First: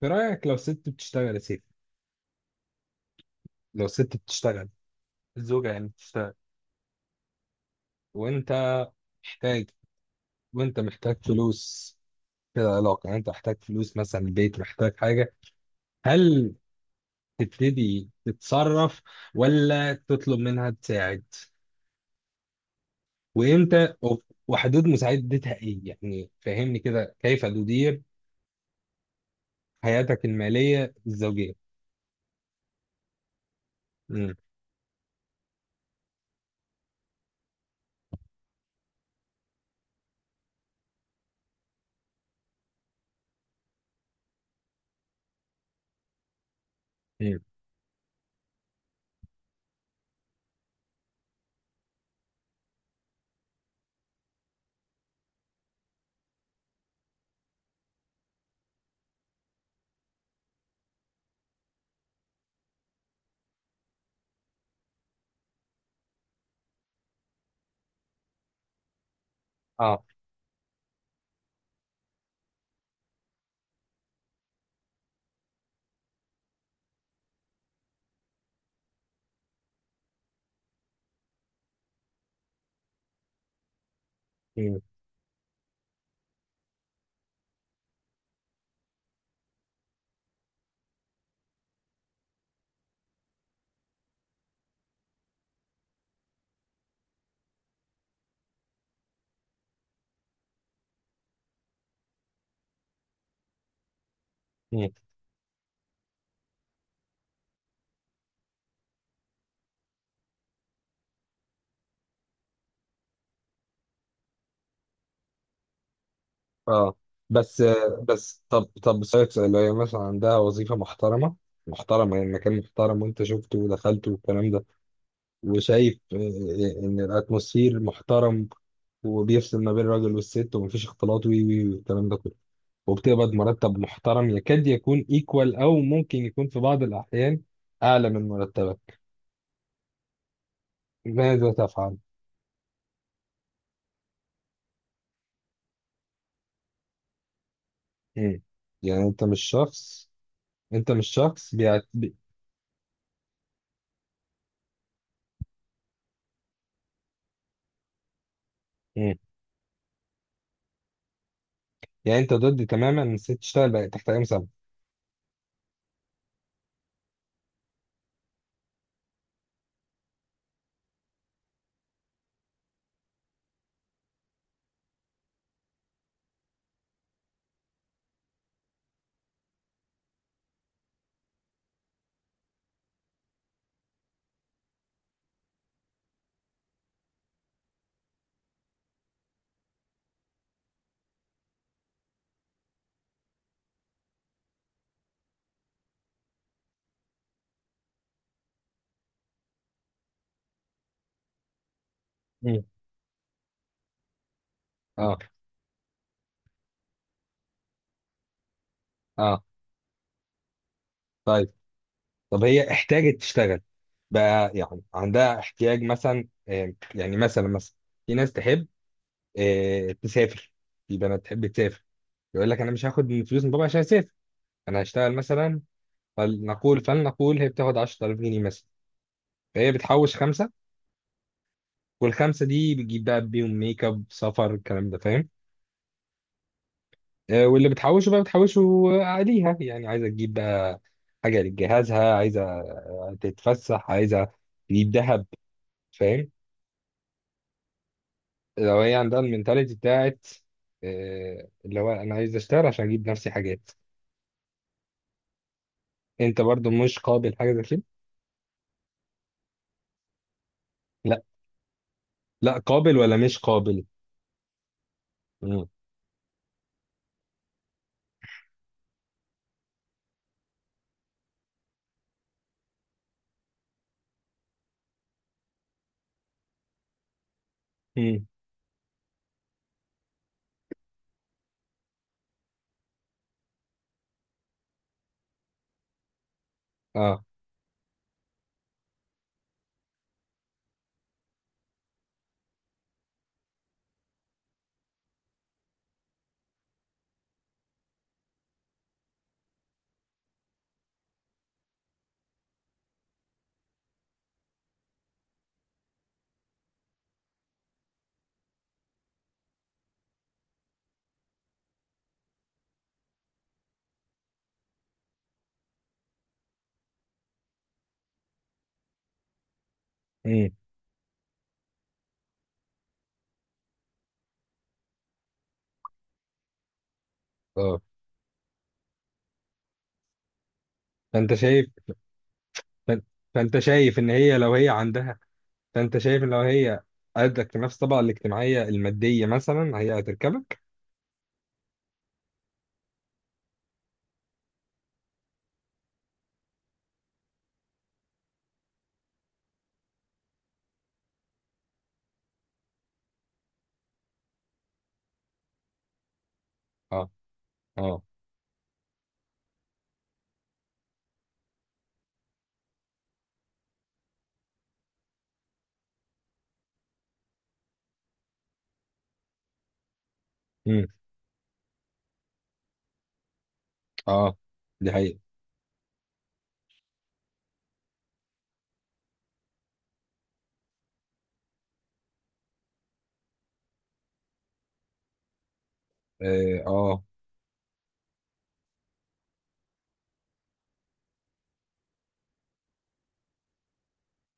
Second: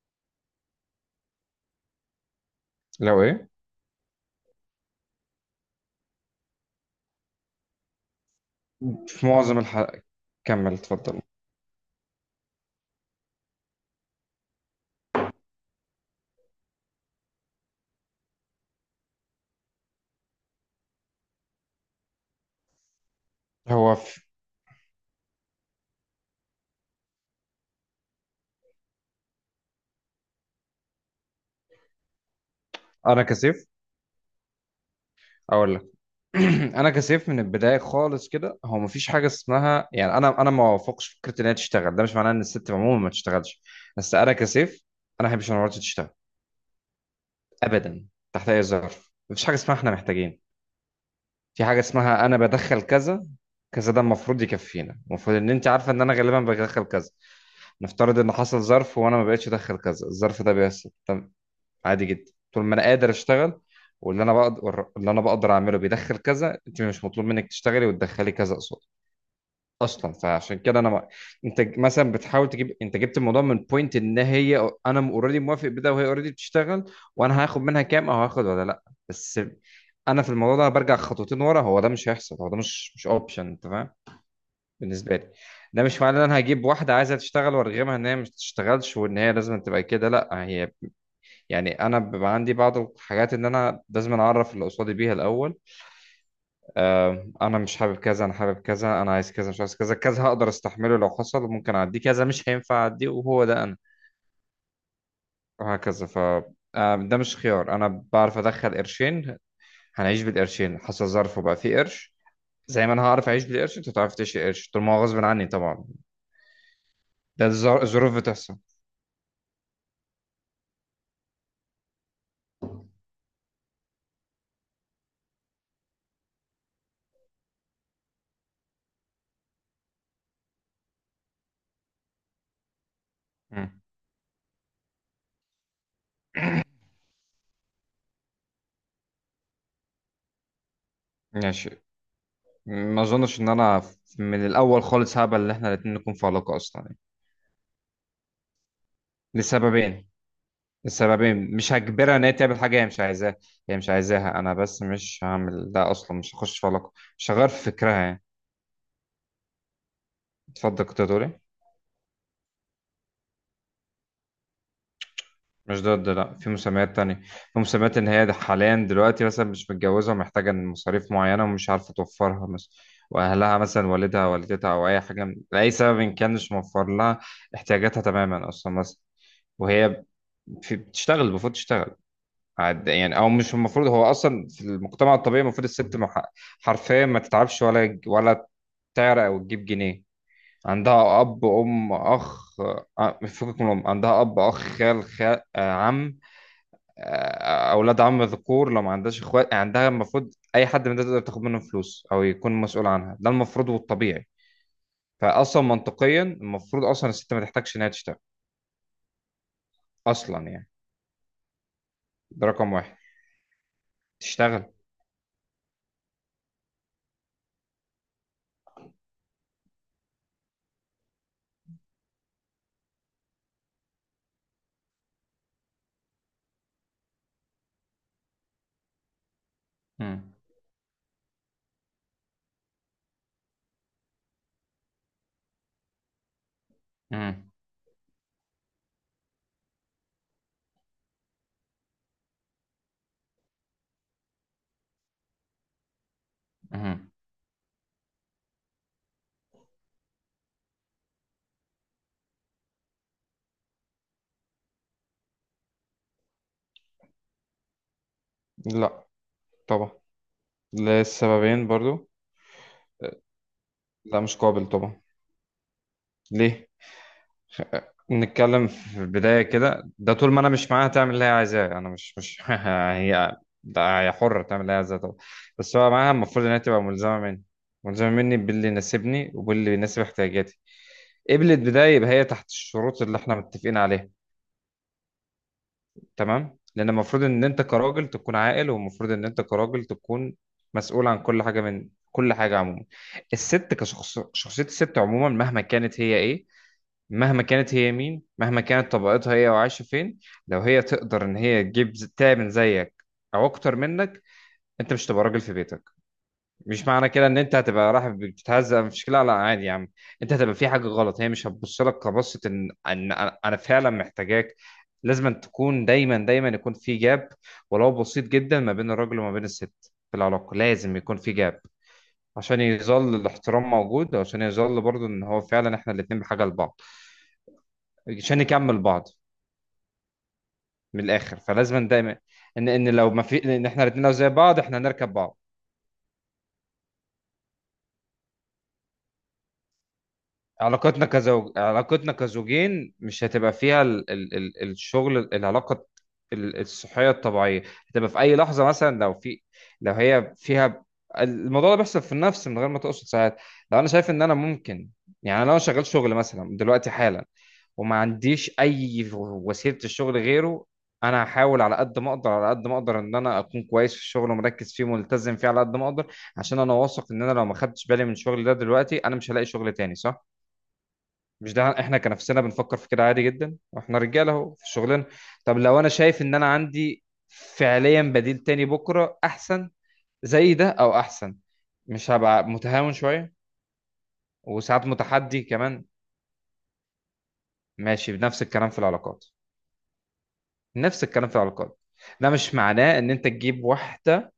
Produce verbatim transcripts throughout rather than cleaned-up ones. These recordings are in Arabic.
في رأيك لو ست بتشتغل يا سيدي. لو ايه؟ لو ست بتشتغل الزوجة يعني بتشتغل وانت في معظم محتاج الحلقة. كمل وانت محتاج اتفضل. فلوس في العلاقة، يعني انت محتاج فلوس، مثلا البيت محتاج حاجة. هل تبتدي تتصرف، ولا تطلب منها تساعد؟ وامتى هو وف- في... وحدود مساعدتها ايه؟ يعني فهمني كده، كيف تدير حياتك المالية الزوجية؟ انا كسيف امم اقول لك. انا كسيف من البدايه خالص كده. هو مفيش حاجه اسمها، يعني انا انا ما وافقش فكره ان هي تشتغل. ده مش معناه ان الست عموما ما تشتغلش، بس انا كسيف. انا ما بحبش ان مراتي تشتغل امم ابدا تحت اي ظرف. مفيش حاجه اسمها احنا محتاجين، في حاجه اسمها انا بدخل كذا كذا، ده المفروض يكفينا. المفروض ان انت عارفه ان انا غالبا بدخل كذا. نفترض ان حصل ظرف وانا ما بقتش ادخل كذا، الظرف ده بيحصل عادي جدا. طول ما انا قادر اشتغل واللي انا بقدر اللي انا بقدر اعمله بيدخل كذا، انت مش مطلوب منك تشتغلي وتدخلي كذا قصاد اه اصلا. فعشان كده انا ما... انت مثلا بتحاول تجيب، انت جبت الموضوع من بوينت ان هي، انا اوريدي موافق بده وهي اوريدي بتشتغل، وانا هاخد منها كام او هاخد ولا لا. بس انا في الموضوع ده برجع خطوتين ورا. هو ده مش هيحصل، هو ده مش مش اوبشن، انت فاهم؟ امم بالنسبه لي ده مش معناه ان انا هجيب واحده عايزه تشتغل وارغمها ان هي مش تشتغلش وان هي لازم تبقى كده، لا. هي يعني انا بيبقى عندي بعض الحاجات ان انا لازم اعرف اللي قصادي بيها الاول. آه، انا مش حابب كذا، انا حابب كذا، انا عايز كذا مش عايز كذا، كذا هقدر استحمله لو حصل، ممكن اعديه، كذا مش هينفع اعديه، وهو ده انا، وهكذا. ف آه، ده مش خيار. انا بعرف ادخل قرشين، هنعيش بالقرشين. حصل ظرف وبقى فيه قرش، زي ما انا هعرف اعيش بالقرش انت هتعرف تعيش قرش، طول ما هو غصب عني طبعا. اه ده بس الظر- الظروف بس بتحصل. طب طب اسالك سؤال، لو هي مثلا عندها وظيفه محترمه، محترمه يعني مكان محترم، وانت شفته ودخلته والكلام ده، وشايف آه، آه، ان الاتموسفير محترم، وبيفصل ما بين الراجل والست، ومفيش اختلاط وي وي والكلام ده كله، وبتقبض مرتب مم. محترم يكاد يكون ايكوال، او ممكن يكون في بعض الاحيان اعلى من مرتبك. ماذا ماشي. تفعل؟ ما اظنش ان انا من الاول خالص هقبل ان احنا الاتنين نكون في علاقة اصلا يعني. مم. يعني انت مش لسببين. شخص، انت مش شخص السببين: مش بيعت... بي... هجبرها ان هي تعمل حاجه هي مش عايزاها. هي مش عايزاها انا بس، مش هعمل ده اصلا، مش هخش في علاقه مش هغير في فكرها يعني. مم. اتفضل كنت هتقول ايه؟ يعني انت ضد تماما ان الست تشتغل بقى تحت اي مسمى؟ مش ضد، لا. في مسميات تانية، في مسميات ان هي ده حاليا دلوقتي مثلا مش متجوزه ومحتاجه إن مصاريف معينه ومش عارفه توفرها مثلا، واهلها مثلا، والدها والدتها او اي حاجه لاي سبب ان كان مش موفر لها احتياجاتها تماما اصلا مثلا، وهي في بتشتغل، المفروض تشتغل عاد يعني. او مش المفروض، هو اصلا في المجتمع الطبيعي المفروض الست مح- حرفيا ما تتعبش ولا ولا تعرق او تجيب جنيه. عندها اب ام اخ، آه، فكك من الام، عندها اب اخ خال خال عم، آه، اولاد عم ذكور لو ما عندهاش اخوات يعني. عندها المفروض اي حد من ده تقدر تاخد منه فلوس او يكون مسؤول عنها، ده المفروض والطبيعي. اه. فاصلا منطقيا المفروض اصلا الست ما تحتاجش انها تشتغل اه. اصلا يعني. طيب، طب ده هي رقم واحد. احتاجت تشتغل بقى، تشتغل. يعني عندها احتياج، مثلا آه، يعني مثلا مثلا في ناس تحب آه تسافر، في بنات تحب تسافر، يقول لك انا مش هاخد من فلوس من بابا عشان اسافر، انا هشتغل مثلا. فلنقول فلنقول هي بتاخد عشرة آلاف جنيه مثلا، فهي بتحوش مم. خمسه، والخمسه دي بتجيب بقى بيهم ميك اب، سفر، الكلام ده، فاهم؟ آه، مم. واللي بتحوشه بقى بتحوشه عليها، يعني عايزه تجيب بقى حاجه لجهازها، عايزه تتفسح، عايزه تجيب ذهب، فاهم؟ مم. لو هي عندها المنتاليتي بتاعت آه اللي هو انا عايز اشتغل عشان اجيب نفسي حاجات، انت برضو مش قابل حاجه زي كده؟ لا طبعا، لا. للسببين برضو. لا قابل ولا مش قابل؟ لا مش قابل طبعا. مم. ليه؟ خ- نتكلم في البداية كده. ده طول ما انا مش معاها تعمل اللي هي عايزاه، انا مش مش هي، ده هي حرة تعمل اللي هي عايزاه طبعا، بس هو معاها المفروض ان هي تبقى ملزمة مني. ملزمة مم. مني باللي يناسبني وباللي يناسب احتياجاتي. قبلت بداية يبقى هي تحت الشروط اللي احنا متفقين عليها، تمام. لان المفروض اه. ان انت كراجل تكون عاقل، والمفروض ان انت كراجل تكون مسؤول عن كل حاجه، من كل حاجه عموما. الست كشخص، شخصيه الست عموما مهما كانت هي ايه، مهما كانت هي مين، مهما كانت طبقتها هي وعايشه فين، لو هي تقدر ان هي تجيب ز- تمن زيك او اكتر منك، انت مش تبقى راجل في بيتك. مش معنى كده ان انت هتبقى رايح بتتهزق، مش كده، لا لا عادي يا عم. انت هتبقى في حاجه غلط، هي مش هتبص لك كبصه ان ان انا، أنا فعلا محتاجاك. لازم أن تكون دايما، دايما يكون في جاب ولو بسيط جدا ما بين الراجل وما بين الست، في مم. العلاقه لازم يكون في جاب، عشان يظل الاحترام موجود، وعشان يظل برضو ان هو فعلا احنا الاتنين بحاجه لبعض، اه. عشان نكمل بعض. من فانت الاخر شايف، فلازم دايما ان ان فان- لو ما في، فانت ان احنا شايف الاتنين ان لو زي هي لو بعض هي احنا هنركب عندها، بعض. فانت شايف ان لو هي قدك في نفس الطبقه الاجتماعيه الماديه مثلا، هي هتركبك؟ علاقتنا كزوج، علاقتنا كزوجين مش هتبقى فيها ال... ال... ال... الشغل، العلاقة ال- الصحية الطبيعية هتبقى في أي لحظة. مثلا لو في، لو هي فيها، الموضوع ده بيحصل في النفس من غير ما تقصد ساعات. لو أنا شايف إن أنا ممكن، يعني لو أنا شغال شغل مثلا دلوقتي اه. حالا وما اه. عنديش أي وسيلة الشغل غيره، أنا هحاول على قد ما أقدر، على قد ما أقدر إن أنا أكون كويس في الشغل ومركز فيه وملتزم فيه على قد ما أقدر، عشان أنا واثق إن أنا لو ما خدتش بالي من شغلي ده دلوقتي أنا مش هلاقي شغل تاني، صح؟ مم. مش ده احنا كنفسنا بنفكر في كده عادي جدا، واحنا رجاله اه. اهو في دي شغلنا. حقيقه. طب لو انا شايف ان انا عندي فعليا بديل تاني بكره احسن، زي ده او احسن، مش هبقى متهاون شويه وساعات متحدي كمان؟ اه. اه. ماشي. بنفس الكلام في العلاقات، نفس الكلام في العلاقات. ده مش معناه ان انت تجيب واحده،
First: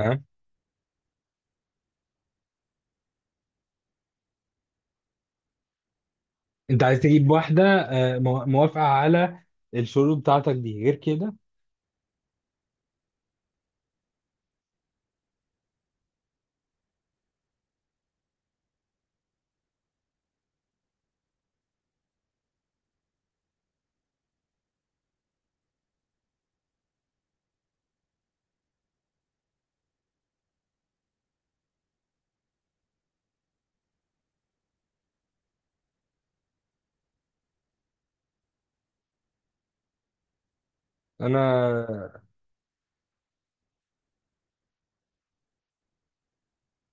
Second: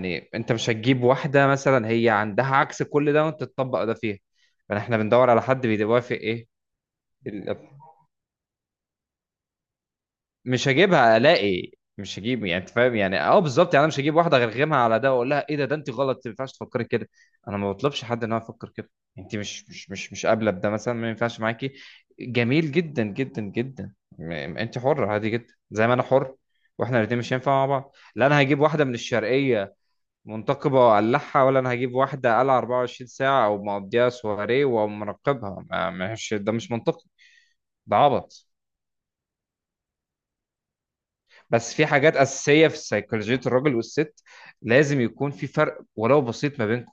ها. انت مش هتجيب واحده مثلا هي عندها عكس كل ده وانت تطبق ده فيها. فاحنا بندور على حد بيوافق ايه. انت عايز تجيب واحده آه مو- موافقه على الشروط بتاعتك مش دي، غير هجيبها كده؟ الاقي، مش هجيب يعني. انت فاهم يعني، اه، بالظبط يعني. انا مش هجيب واحده غرغمها على ده واقول لها ايه ده، ده انت غلط، ما ينفعش تفكري كده. انا ما بطلبش حد ان هو يفكر كده. انت مش مش مش مش قابله بده مثلا، ما ينفعش معاكي، جميل جدا جدا جدا. م- م- انت حره عادي جدا زي ما انا حر، واحنا الاثنين مش هينفع مع بعض. لا انا هجيب واحده من الشرقيه منتقبه وأقلعها، ولا انا هجيب واحده قلعه اربعه وعشرين ساعه او مقضيها سواري ومراقبها. ما- مش ده، مش منطقي، ده عبط. بس في حاجات انا اساسيه في سيكولوجيه الراجل والست، لازم يكون في فرق ولو بسيط ما بينكم.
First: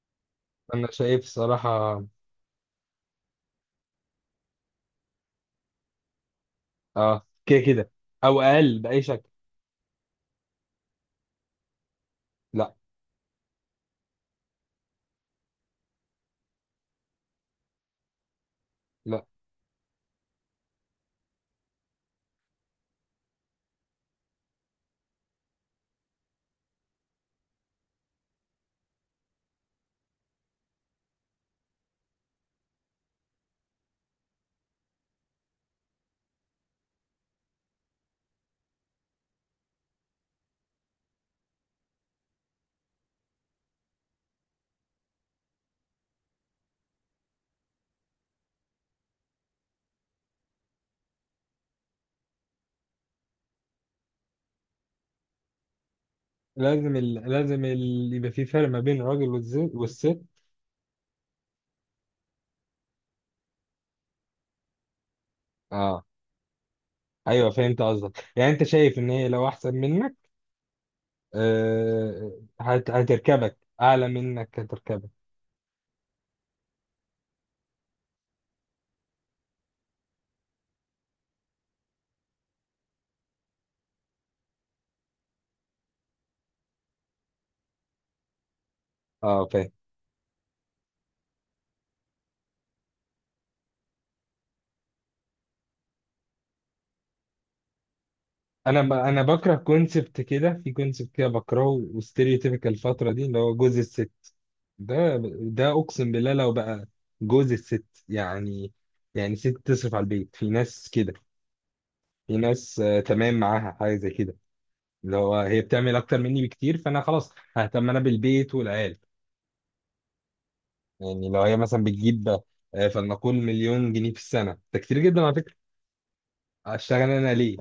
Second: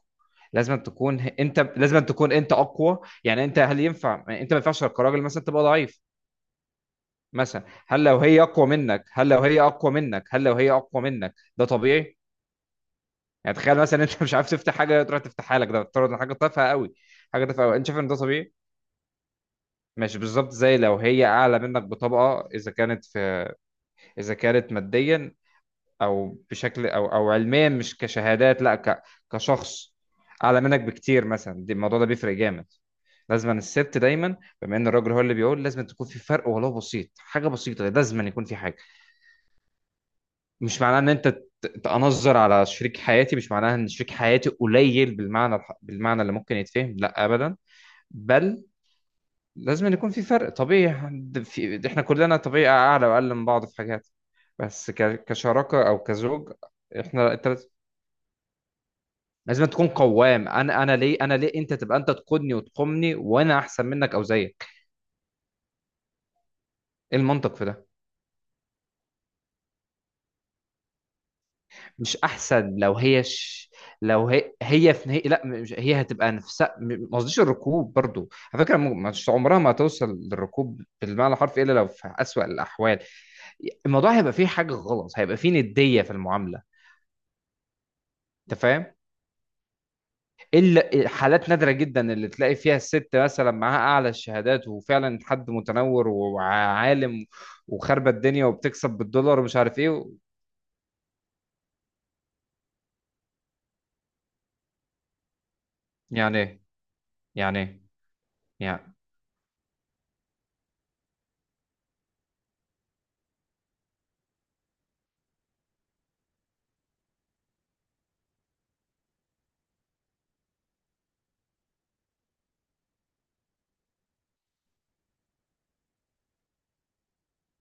لازم انا تكون شايف انت، صراحة لازم تكون انت اقوى يعني. انت هل ينفع يعني انت ما ينفعش كراجل مثلا تبقى ضعيف اه كده مثلا؟ كده، هل لو او هي اقوى اقل باي منك، شكل. هل لو هي اقوى منك هل لو هي اقوى منك ده طبيعي؟ لا. يعني تخيل مثلا انت مش عارف تفتح حاجه تروح تفتحها لك، ده بتفترض إن حاجه تافهه قوي، حاجه تافهه قوي، انت شايف ان ده طبيعي؟ لا، مش بالظبط زي لو هي اعلى منك بطبقه، اذا كانت في، اذا كانت ماديا او بشكل او او علميا، مش كشهادات لا، ك كشخص اعلى منك بكتير مثلا، دي الموضوع ده بيفرق جامد. لازم الست دايما، بما ان الراجل هو اللي بيقول، لازم تكون في فرق ولو بسيط، حاجه بسيطه لازم يكون في حاجه. مش معناه ان انت ت- تأنظر على شريك حياتي، مش معناها ان شريك حياتي قليل بالمعنى الح- بالمعنى اللي ممكن يتفهم، لا ابدا. بل لازم يكون في فرق طبيعي. ده في ده احنا كلنا طبيعي، اعلى واقل من بعض في حاجات، بس ك- كشراكه او كزوج لازم ال... احنا التلات، لازم ال... يبقى في فرق ما بين الراجل لازم والز- تكون والست. قوام. انا، انا ليه انا ليه انت تبقى، انت تقودني وتقومني وانا احسن منك او زيك؟ اه، ايه ايوه المنطق في فهمت ده؟ قصدك، يعني انت شايف ان هي لو احسن منك مش آه احسن هت... لو هي هتركبك، ش... اعلى لو هي، منك هي هتركبك؟ في نهاية، لا مش... هي هتبقى نفسها، م- ما قصديش الركوب برضو على فكره، م- مش عمرها ما هتوصل للركوب بالمعنى الحرفي الا لو في اسوأ الاحوال. الموضوع هيبقى فيه حاجه غلط، هيبقى فيه نديه في المعامله، انت فاهم؟ اه فاهم. الا حالات نادره جدا اللي تلاقي فيها الست مثلا معاها اعلى الشهادات وفعلا حد متنور وعالم وخاربه الدنيا انا وبتكسب ب... انا بالدولار بكره ومش عارف ايه. كونسبت كده، في كونسبت كده بكرهه وستيريوتيبيكال الفترة دي، اللي هو جوز الست، ده ده اقسم بالله يعني لو ايه؟ بقى جوز يعني ايه الست. يعني يعني؟ يعني ست تصرف على البيت، في ناس كده، في ناس آه تمام معاها حاجه زي كده، اللي هو هي بتعمل اكتر مني بكتير، فانا خلاص ههتم انا بالبيت والعيال. يعني لو هي مثلا بتجيب آه فلنقول مليون جنيه في السنه، ده كتير جدا على فكره، اشتغل انا ليه؟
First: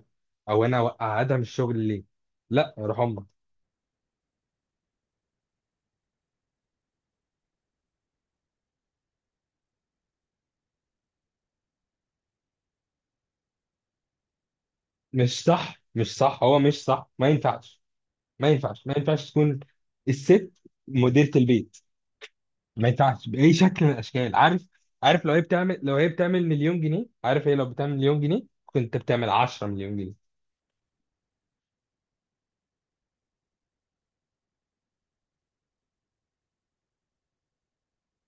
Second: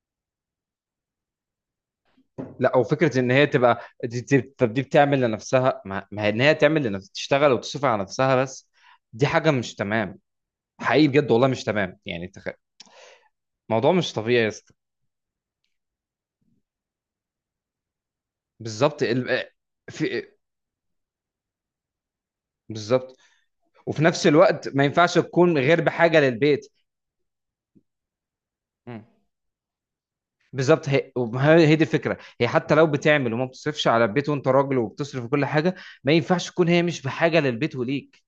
او انا اقعدها من الشغل ليه؟ لا لا، يا وفكره رحمة. ان هي تبقى دي دي- طب دي بتعمل لنفسها، ما ما هي ان هي تعمل لنفسها تشتغل وتصرف على نفسها بس، دي حاجه مش تمام. حقيقي بجد والله مش تمام يعني، تخ... الموضوع مش طبيعي يا اسطى. مش صح، مش صح، هو مش صح، ما ينفعش، ما ينفعش، ما بالظبط ينفعش ال... تكون في، الست مديرة البيت، ما بالظبط. ينفعش باي شكل من وفي نفس الاشكال، عارف؟ الوقت ما ينفعش عارف لو هي تكون بتعمل، غير لو هي بحاجه بتعمل للبيت. مليون جنيه، عارف هي لو بتعمل مليون جنيه، كنت مم. بتعمل عشرة مليون جنيه. بالظبط، هي وما هي هي دي الفكره. هي حتى لو بتعمل وما بتصرفش على البيت، وانت راجل وبتصرف كل حاجه، ما ينفعش تكون هي مش بحاجه للبيت وليك،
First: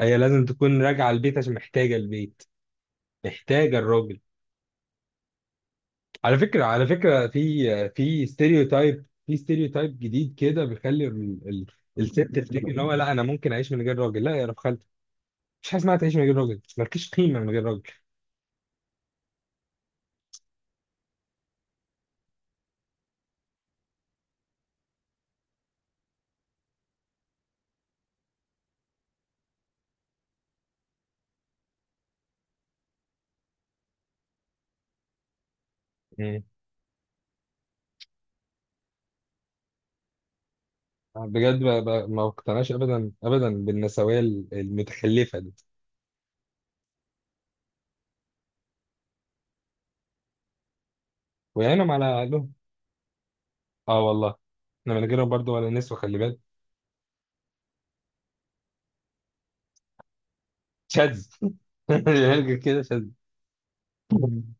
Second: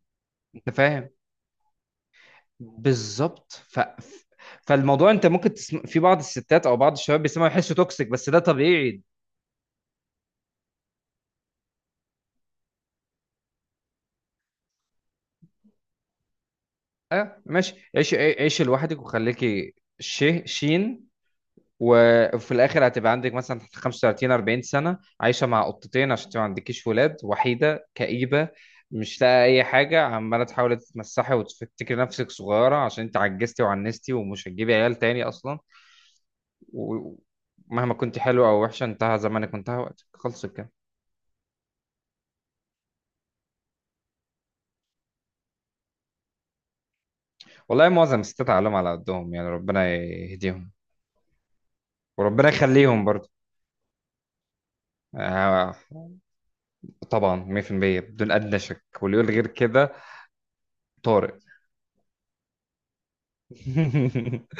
هي لازم انت تكون راجعه فاهم؟ البيت عشان محتاجه البيت، بالظبط. محتاجه ف... الراجل. ف- فالموضوع انت ممكن تسم... في بعض على فكره، الستات او على بعض الشباب فكره بيسمعوا يحسوا في توكسيك، في بس ده طبيعي. ستيريوتايب، في ستيريوتايب جديد كده بيخلي ال... ال... الست تفتكر ان هو لا، انا ممكن اعيش من غير راجل. لا يا رب خالتي، مفيش حاجه اسمها تعيش من غير راجل، مالكيش قيمه اه من غير ماشي، راجل. عيش عيش لوحدك وخليكي شي شين، وفي الاخر هتبقى عندك مثلا خمسة وثلاثين اربعين سنه عايشه مع قطتين، عشان انت ما عندكيش ولاد، وحيده كئيبه، مش لاقي اي حاجه، عماله تحاولي تتمسحي وتفتكري نفسك صغيره عشان انت عجزتي وعنستي ومش هتجيبي عيال تاني اصلا. مم. ومهما كنت حلوه او وحشه، انتهى زمانك وانتهى وقتك، خلص كده. بجد، ب... ب... ما اقتنعش ابدا ابدا بالنسويه المتخلفه دي، والله معظم الستات عقلهم على قدهم يعني، ربنا يهديهم ويعينهم على وربنا اهلهم. يخليهم برضه. اه والله، احنا من غيرهم برضه ولا آه، نسوى، خلي بالك. طبعا ميه في الميه بدون ادنى شك، واللي يقول غير كده شاذ. طارق. هرجع كده. شاذ.